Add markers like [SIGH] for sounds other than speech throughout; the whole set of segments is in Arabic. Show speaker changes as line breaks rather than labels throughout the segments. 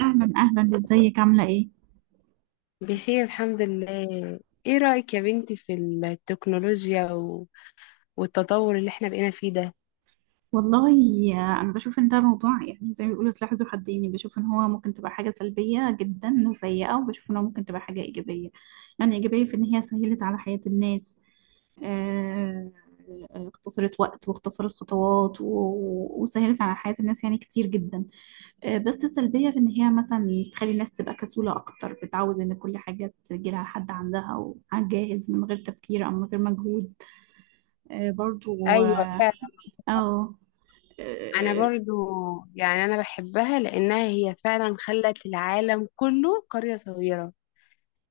اهلا اهلا، ازيك؟ عامله ايه؟
بخير الحمد لله. ايه رأيك يا بنتي في التكنولوجيا والتطور اللي احنا بقينا فيه ده؟
والله انا بشوف ان ده موضوع يعني زي ما بيقولوا سلاح ذو حدين، يعني بشوف ان هو ممكن تبقى حاجه سلبيه جدا وسيئه، وبشوف ان هو ممكن تبقى حاجه ايجابيه. يعني ايجابيه في ان هي سهلت على حياه الناس، آه، اختصرت وقت واختصرت خطوات وسهلت على حياه الناس يعني كتير جدا. بس السلبيه في ان هي مثلا تخلي الناس تبقى كسوله اكتر، بتعود ان كل حاجه تجيلها لحد عندها وعلى الجاهز من غير تفكير او من غير مجهود. برضو.
ايوه فعلا.
أو.
انا
آه،
برضو يعني انا بحبها لانها هي فعلا خلت العالم كله قرية صغيرة.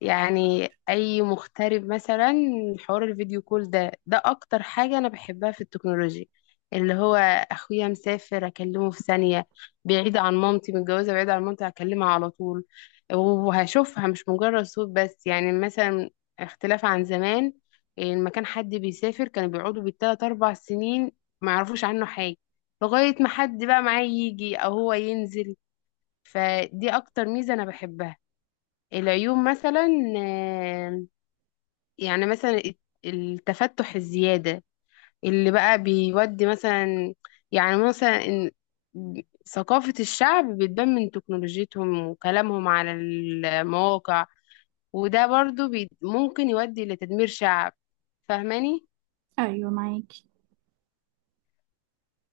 يعني اي مغترب مثلا حوار الفيديو كول ده اكتر حاجة انا بحبها في التكنولوجيا. اللي هو اخويا مسافر اكلمه في ثانية. بعيد عن مامتي متجوزة بعيد عن مامتي هكلمها على طول، وهشوفها مش مجرد صوت بس. يعني مثلا اختلاف عن زمان، لما كان حد بيسافر كانوا بيقعدوا بالتلات اربع سنين ما يعرفوش عنه حاجة، لغاية ما حد بقى معاه يجي او هو ينزل. فدي اكتر ميزة انا بحبها. العيوب مثلا آه، يعني مثلا التفتح الزيادة اللي بقى بيودي مثلا. يعني مثلا ثقافة الشعب بتبان من تكنولوجيتهم وكلامهم على المواقع، وده برضو بي ممكن يودي لتدمير شعب، فاهماني؟
أيوة معاكي،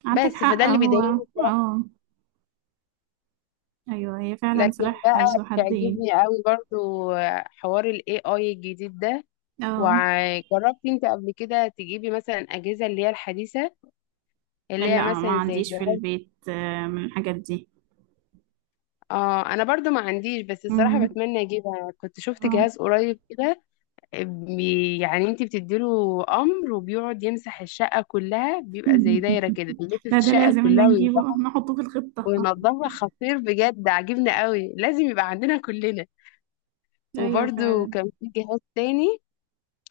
عندك
بس
حق.
فده اللي
هو
بيضايقني.
أه أيوة هي فعلا
لكن
سلاح
بقى
ذو حدين.
بيعجبني قوي برضو حوار ال AI الجديد ده.
أه
وجربتي انت قبل كده تجيبي مثلا أجهزة اللي هي الحديثة، اللي هي
لا، ما
مثلا زي
عنديش في
جهاز؟
البيت من الحاجات دي.
اه انا برضو ما عنديش، بس الصراحه
مم.
بتمنى اجيبها. كنت شفت
آه.
جهاز قريب كده. يعني انت بتديله امر وبيقعد يمسح الشقه كلها، بيبقى زي دايره كده
[LAUGHS]
بيلف في
لا، ده
الشقه
لازم ده
كلها
نجيبه
ويمسحها
نحطه في الخطة.
وينضفها. خطير بجد، عاجبني قوي، لازم يبقى عندنا كلنا.
[LAUGHS] أيوة
وبرضو
فعلا.
كان في جهاز تاني،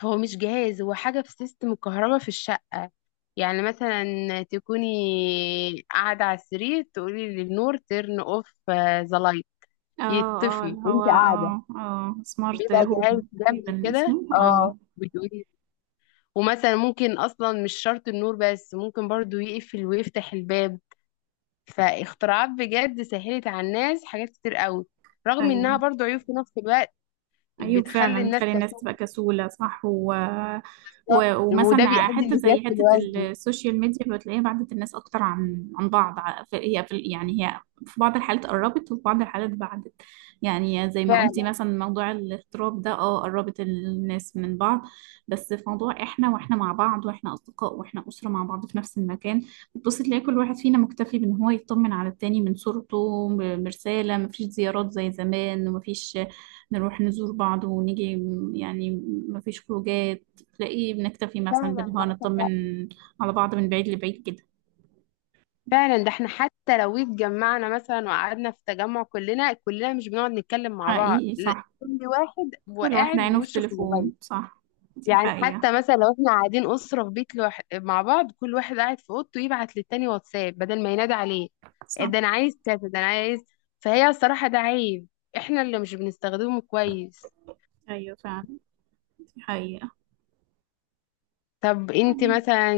هو مش جهاز، هو حاجه في سيستم الكهرباء في الشقه. يعني مثلا تكوني قاعده على السرير تقولي للنور ترن اوف ذا لايت،
اه اه،
يطفي
اللي هو
وانت قاعده.
سمارت
بيبقى جهاز
هوم
جنبي
تقريبا
كده،
اسمه
اه، بتقولي. ومثلا ممكن اصلا مش شرط النور بس، ممكن برضو يقفل ويفتح الباب. فاختراعات بجد سهلت على الناس حاجات كتير قوي، رغم انها
أيوة.
برضو عيوب في نفس الوقت،
أيوة
بتخلي
فعلا،
الناس
بتخلي الناس
كسول.
تبقى كسولة، صح، و...
بالظبط
و...
وده
ومثلا
بيؤدي
حتة زي
لزيادة
حتة
الوزن.
السوشيال ميديا بتلاقيها بعدت الناس أكتر عن بعض. يعني هي، في بعض الحالات قربت وفي بعض الحالات بعدت. يعني زي ما قلتي
فعلا.
مثلا موضوع الاغتراب ده قربت الناس من بعض، بس في موضوع احنا واحنا مع بعض واحنا أصدقاء واحنا أسرة مع بعض في نفس المكان، بتبصي تلاقي كل واحد فينا مكتفي بإن هو يطمن على التاني من صورته برسالة. مفيش زيارات زي زمان ومفيش نروح نزور بعض ونيجي يعني مفيش خروجات، تلاقيه بنكتفي مثلا
فعلا
بالهوا
معاك
نطمن
حق.
على بعض من بعيد لبعيد كده.
فعلا ده احنا حتى لو اتجمعنا مثلا وقعدنا في تجمع كلنا كلنا مش بنقعد نتكلم مع بعض،
حقيقي
لا،
صح.
كل واحد
كل واحد
وقاعد
عينه في
ووشه في
التليفون،
الموبايل.
صح. دي
يعني
حقيقة.
حتى مثلا لو احنا قاعدين أسرة في بيت مع بعض، كل واحد قاعد في أوضته يبعت للتاني واتساب بدل ما ينادي عليه.
صح.
ده أنا عايز كذا، ده أنا عايز. فهي الصراحة ده عيب احنا اللي مش بنستخدمه كويس.
أيوة فعلا، دي حقيقة.
طب انت مثلا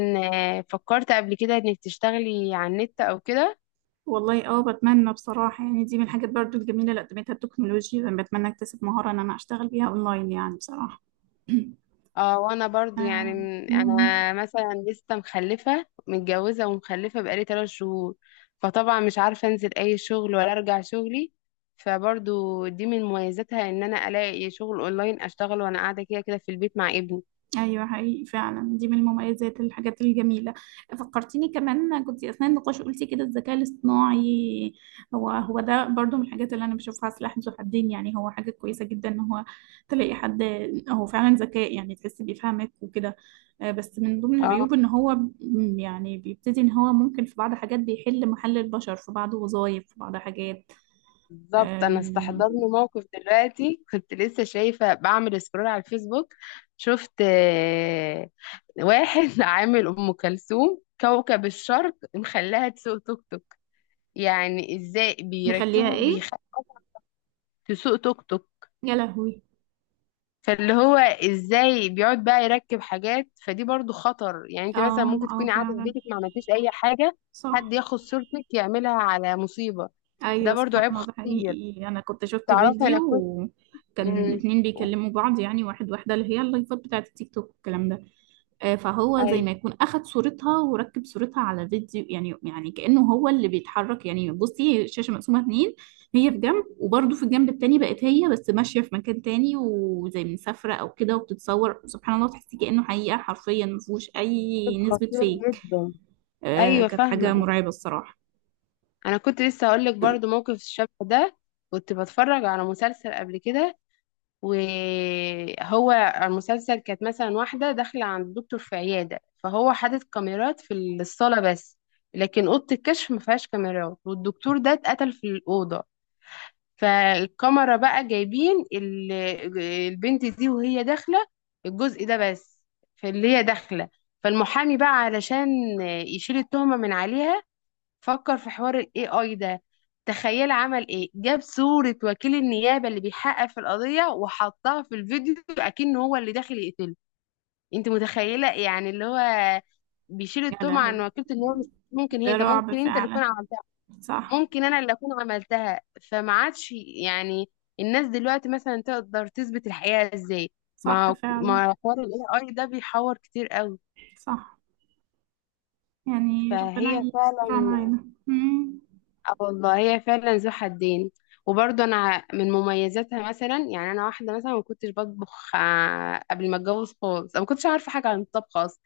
فكرت قبل كده انك تشتغلي على النت او كده؟
والله بتمنى بصراحة، يعني دي من الحاجات برضو الجميلة اللي قدمتها التكنولوجيا، بتمنى اكتسب مهارة ان انا اشتغل بيها اونلاين يعني بصراحة. [CLEARS THROAT]
اه وانا برضو يعني
آه. مم.
انا مثلا لسه مخلفه، متجوزه ومخلفه بقالي 3 شهور، فطبعا مش عارفه انزل اي شغل ولا ارجع شغلي. فبرضو دي من مميزاتها ان انا الاقي شغل اونلاين اشتغل وانا قاعده كده كده في البيت مع ابني.
ايوه حقيقي فعلا، دي من المميزات، الحاجات الجميله. فكرتيني، كمان كنت اثناء النقاش قلتي كده الذكاء الاصطناعي، هو ده برضو من الحاجات اللي انا بشوفها سلاح ذو حدين. يعني هو حاجه كويسه جدا ان هو تلاقي حد هو فعلا ذكاء، يعني تحس بيفهمك وكده. بس من ضمن
اه
العيوب ان هو يعني بيبتدي ان هو ممكن في بعض حاجات بيحل محل البشر، في بعض وظائف، في بعض حاجات.
بالظبط، انا
آم،
استحضرني موقف دلوقتي، كنت لسه شايفه بعمل سكرول على الفيسبوك، شفت واحد [LAUGHS] عامل ام كلثوم كوكب الشرق مخليها تسوق توك توك. يعني ازاي
مخليها
بيركبوا
ايه؟
بيخلوا تسوق توك توك؟
يا لهوي.
فاللي هو ازاي بيقعد بقى يركب حاجات. فدي برضو خطر، يعني انت مثلا
اه
ممكن
اه
تكوني قاعده في
فعلا،
بيتك ما عملتيش اي حاجه،
صح.
حد ياخد صورتك يعملها على مصيبه. ده
ايوه
برضو
سبحان
عيب
الله، ده
خطير.
حقيقي، انا كنت شفت
تعرفي
فيديو،
انا كنت
وكان
امم
اتنين بيكلموا بعض، يعني واحد واحده، اللي هي اللايفات بتاعت التيك توك والكلام ده. فهو زي
اي
ما يكون اخد صورتها وركب صورتها على فيديو، يعني كانه هو اللي بيتحرك، يعني بصي الشاشه مقسومه اتنين، هي في جنب وبرده في الجنب التاني بقت هي بس ماشيه في مكان تاني وزي مسافره او كده وبتتصور، سبحان الله تحسي كانه حقيقه، حرفيا ما فيهوش
عيب
اي نسبه
خطير
فيك.
جدا. ايوه
كانت حاجه
فاهمه.
مرعبه الصراحه.
انا كنت لسه هقول لك برضو موقف الشبه ده. كنت بتفرج على مسلسل قبل كده، وهو المسلسل كانت مثلا واحدة داخلة عند الدكتور في عيادة، فهو حاطط كاميرات في الصالة بس، لكن أوضة الكشف ما فيهاش كاميرات. والدكتور ده اتقتل في الأوضة. فالكاميرا بقى جايبين البنت دي وهي داخلة الجزء ده بس، في اللي هي داخلة. فالمحامي بقى علشان يشيل التهمة من عليها فكر في حوار ال AI ده. تخيل عمل ايه، جاب صورة وكيل النيابة اللي بيحقق في القضية وحطها في الفيديو اكن هو اللي داخل يقتله. انت متخيلة؟ يعني اللي هو بيشيل
يا
التهمة عن
لهوي.
وكيلة النيابة، مش ممكن هي،
ده
طب
رعب
ممكن انت اللي
فعلا.
تكون عملتها،
صح.
ممكن انا اللي اكون عملتها. فما عادش يعني الناس دلوقتي مثلا تقدر تثبت الحقيقة ازاي؟
صح
ما
فعلا،
ما حوار ال AI ده بيحور كتير قوي.
صح، يعني ربنا
فهي فعلا،
يسترها معانا. مم.
اه والله هي فعلا ذو حدين. وبرضه انا من مميزاتها مثلا يعني انا واحده مثلا ما كنتش بطبخ قبل ما اتجوز خالص. أنا ما كنتش عارفه حاجه عن الطبخ اصلا.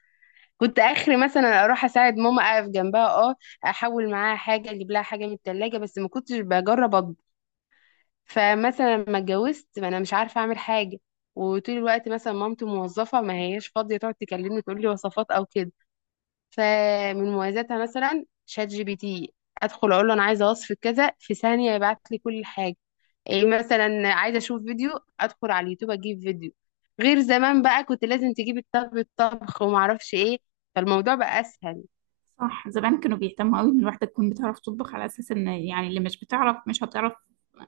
كنت اخري مثلا اروح اساعد ماما اقف جنبها، اه، احول معاها حاجه اجيب لها حاجه من التلاجة، بس ما كنتش بجرب اطبخ. فمثلا لما اتجوزت ما انا مش عارفه اعمل حاجه. وطول الوقت مثلا مامتي موظفه ما هياش فاضيه تقعد تكلمني تقول لي وصفات او كده. فمن مميزاتها مثلا شات جي بي تي، ادخل اقول له انا عايزه وصف كذا في ثانيه يبعت لي كل حاجه. ايه مثلا عايزه اشوف فيديو، ادخل على اليوتيوب اجيب فيديو. غير زمان بقى كنت لازم تجيب الطبخ وما اعرفش ايه. فالموضوع بقى اسهل.
صح، زمان كانوا بيهتموا قوي ان الواحده تكون بتعرف تطبخ، على اساس ان يعني اللي مش بتعرف مش هتعرف،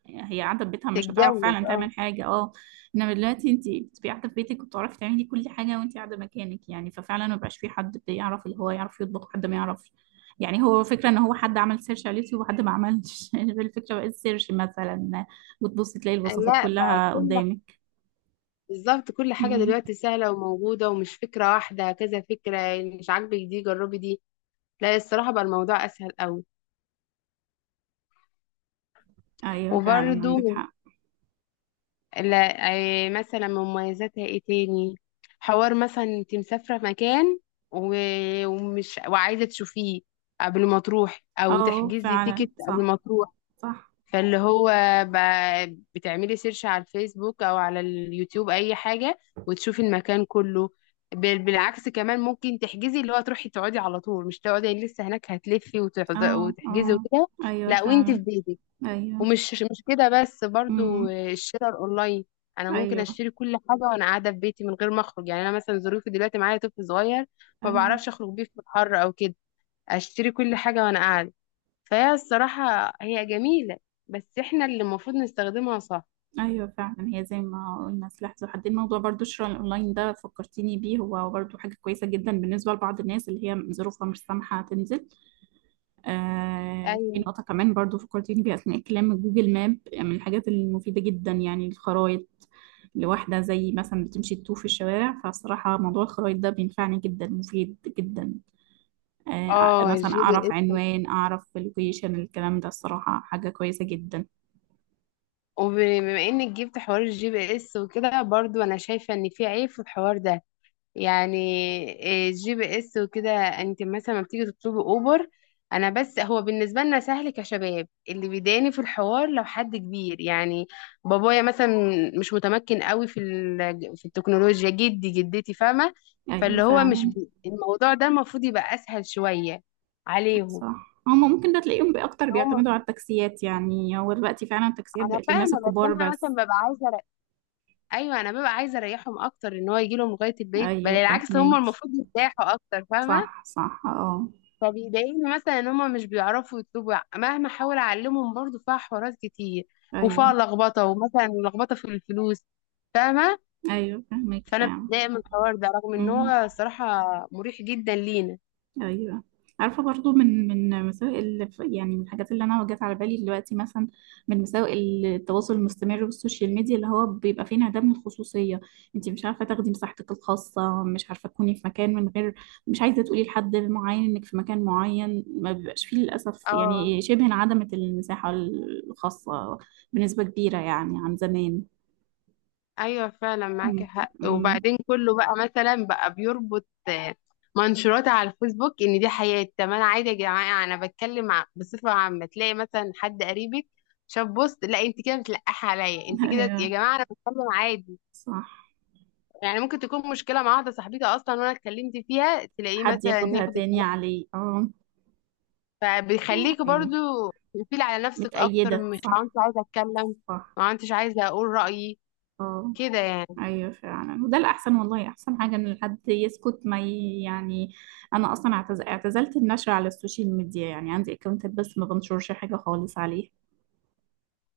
هي قاعده في بيتها مش هتعرف
تتجوز
فعلا
اه.
تعمل حاجه، اه. انما دلوقتي انت بتبقي قاعده في بيتك وبتعرفي تعملي كل حاجه وانت قاعده مكانك، يعني ففعلا ما بقاش في حد بيعرف اللي هو يعرف يطبخ حد ما يعرفش. يعني هو فكرة ان هو حد عمل سيرش على اليوتيوب وحد ما عملش. [LAUGHS] الفكرة بقت سيرش مثلا، وتبصي تلاقي الوصفات
لا بقى
كلها
كل
قدامك.
بالظبط، كل حاجه
مم.
دلوقتي سهله وموجوده ومش فكره واحده، كذا فكره. مش عاجبك دي جربي دي. لا الصراحه بقى الموضوع اسهل قوي.
ايوه فعلا،
وبرده
عندك حق.
لا، أي مثلا مميزاتها ايه تاني؟ حوار مثلا انت مسافرة في مكان ومش وعايزة تشوفيه قبل ما تروح او
اه
تحجزي
فعلا،
تيكت قبل
صح.
ما تروح،
صح،
فاللي هو بتعملي سيرش على الفيسبوك او على اليوتيوب اي حاجة وتشوفي المكان كله. بالعكس كمان ممكن تحجزي اللي هو تروحي تقعدي على طول، مش تقعدي لسه هناك هتلفي
اه.
وتحجزي
اه
وكده.
ايوه
لا وانت في
فعلا.
بيتك.
ايوه.
ومش مش كده بس، برضو
امم.
الشراء الاونلاين، انا ممكن
ايوه.
اشتري كل حاجه وانا قاعده في بيتي من غير ما اخرج. يعني انا مثلا ظروفي دلوقتي معايا طفل صغير، ما
ايوه.
بعرفش اخرج بيه في الحر او كده، اشتري كل حاجه وانا قاعده. فهي الصراحه هي جميله، بس احنا اللي المفروض نستخدمها صح.
ايوه فعلا، هي زي ما قلنا سلاح ذو حدين. الموضوع، برضو الشراء الاونلاين ده فكرتيني بيه، هو برضو حاجه كويسه جدا بالنسبه لبعض الناس اللي هي ظروفها مش سامحه تنزل. آه، في
ايوه.
نقطة كمان برضو فكرتيني بيها أثناء الكلام، جوجل ماب، يعني من الحاجات المفيدة جدا، يعني الخرايط، لواحدة زي مثلا بتمشي تتوه في الشوارع، فصراحة موضوع الخرايط ده بينفعني جدا، مفيد جدا. آه
اه
مثلا
الجي بي
أعرف
اس.
عنوان، أعرف اللوكيشن، الكلام ده الصراحة حاجة كويسة جدا.
وبما انك جبت حوار الجي بي اس وكده برضو انا شايفه ان في عيب في الحوار ده. يعني جي بي اس وكده، انت مثلا لما بتيجي تطلبي اوبر، انا بس هو بالنسبه لنا سهل كشباب، اللي بيضايقني في الحوار لو حد كبير، يعني بابايا مثلا مش متمكن قوي في التكنولوجيا، جدي جدتي، فاهمه.
أيوة
فاللي هو مش
فعلا.
الموضوع ده المفروض يبقى اسهل شويه عليهم.
صح، هما ممكن ده تلاقيهم أكتر
هم
بيعتمدوا على التاكسيات، يعني هو دلوقتي فعلا التاكسيات
انا
بقت للناس
فاهمه، بس
الكبار
انا مثلا
بس.
ببقى عايزه ايوه انا ببقى عايزه اريحهم اكتر، ان هو يجي لهم لغايه البيت، بل
أيوة
العكس هم
فاهمك.
المفروض يرتاحوا اكتر، فاهمه.
صح صح، اه.
فبيضايقني مثلا ان هما مش بيعرفوا يطلبوا، مهما احاول اعلمهم برضو فيها حوارات كتير وفيها
أيوة.
لخبطه، ومثلا لخبطه في الفلوس. فاهمه.
ايوه فاهمك
فانا
فعلا.
بتضايق من الحوار ده رغم ان
امم.
هو صراحه مريح جدا لينا.
ايوه. عارفه برضو من مساوئ يعني من الحاجات اللي انا جت على بالي دلوقتي، مثلا من مساوئ التواصل المستمر والسوشيال ميديا، اللي هو بيبقى فيه انعدام من الخصوصيه، انت مش عارفه تاخدي مساحتك الخاصه، مش عارفه تكوني في مكان من غير، مش عايزه تقولي لحد معين انك في مكان معين ما بيبقاش فيه للاسف،
اه
يعني شبه انعدمت المساحه الخاصه بنسبه كبيره يعني عن زمان.
ايوه فعلا
امم.
معاكي حق.
أمم.
وبعدين كله بقى مثلا بقى بيربط منشورات على الفيسبوك ان دي حياتي. طب انا عادي يا جماعه انا بتكلم بصفه عامه. تلاقي مثلا حد قريبك شاف بوست، لا انت كده بتلقحي عليا،
[LAUGHS]
انت كده. يا
ايوه
جماعه انا بتكلم عادي.
صح.
يعني ممكن تكون مشكلة مع واحدة صاحبتي أصلا وأنا اتكلمت فيها، تلاقيه
حد
مثلا
ياخدها
ياخد
تاني
الكلام.
عليه، اه.
فبيخليك
ايوه
برضو تقفيل على نفسك أكتر،
متأيدة،
مش عارفة
صح.
عايزة أتكلم.
صح،
ما عدتش عايزة أقول رأيي
اه.
كده يعني.
ايوه فعلا، وده الاحسن، والله احسن حاجه ان الحد يسكت، ما يعني انا اصلا اعتزلت النشر على السوشيال ميديا، يعني عندي اكونتات بس ما بنشرش حاجه خالص عليه.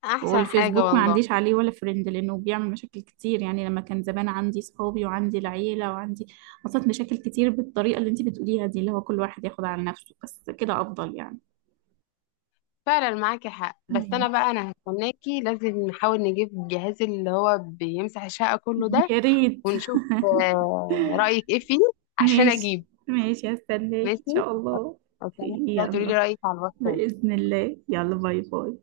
أحسن حاجة
والفيسبوك ما
والله.
عنديش عليه ولا فريند، لانه بيعمل مشاكل كتير، يعني لما كان زمان عندي صحابي وعندي العيله وعندي، حصلت مشاكل كتير بالطريقه اللي انت بتقوليها دي، اللي هو كل واحد ياخد على نفسه، بس كده افضل يعني.
فعلا معاكي حق. بس
ايوه.
أنا بقى أنا هستناكي لازم نحاول نجيب الجهاز اللي هو بيمسح الشقة كله
[LAUGHS]
ده،
يا ريت.
ونشوف رأيك إيه فيه عشان
ماشي.
أجيب.
ماشي، هستناك ان
ماشي
شاء الله.
هستناكي
[LAUGHS]
بقى تقولي لي
يلا.
رأيك على الواتساب.
بإذن الله، يلا، باي باي.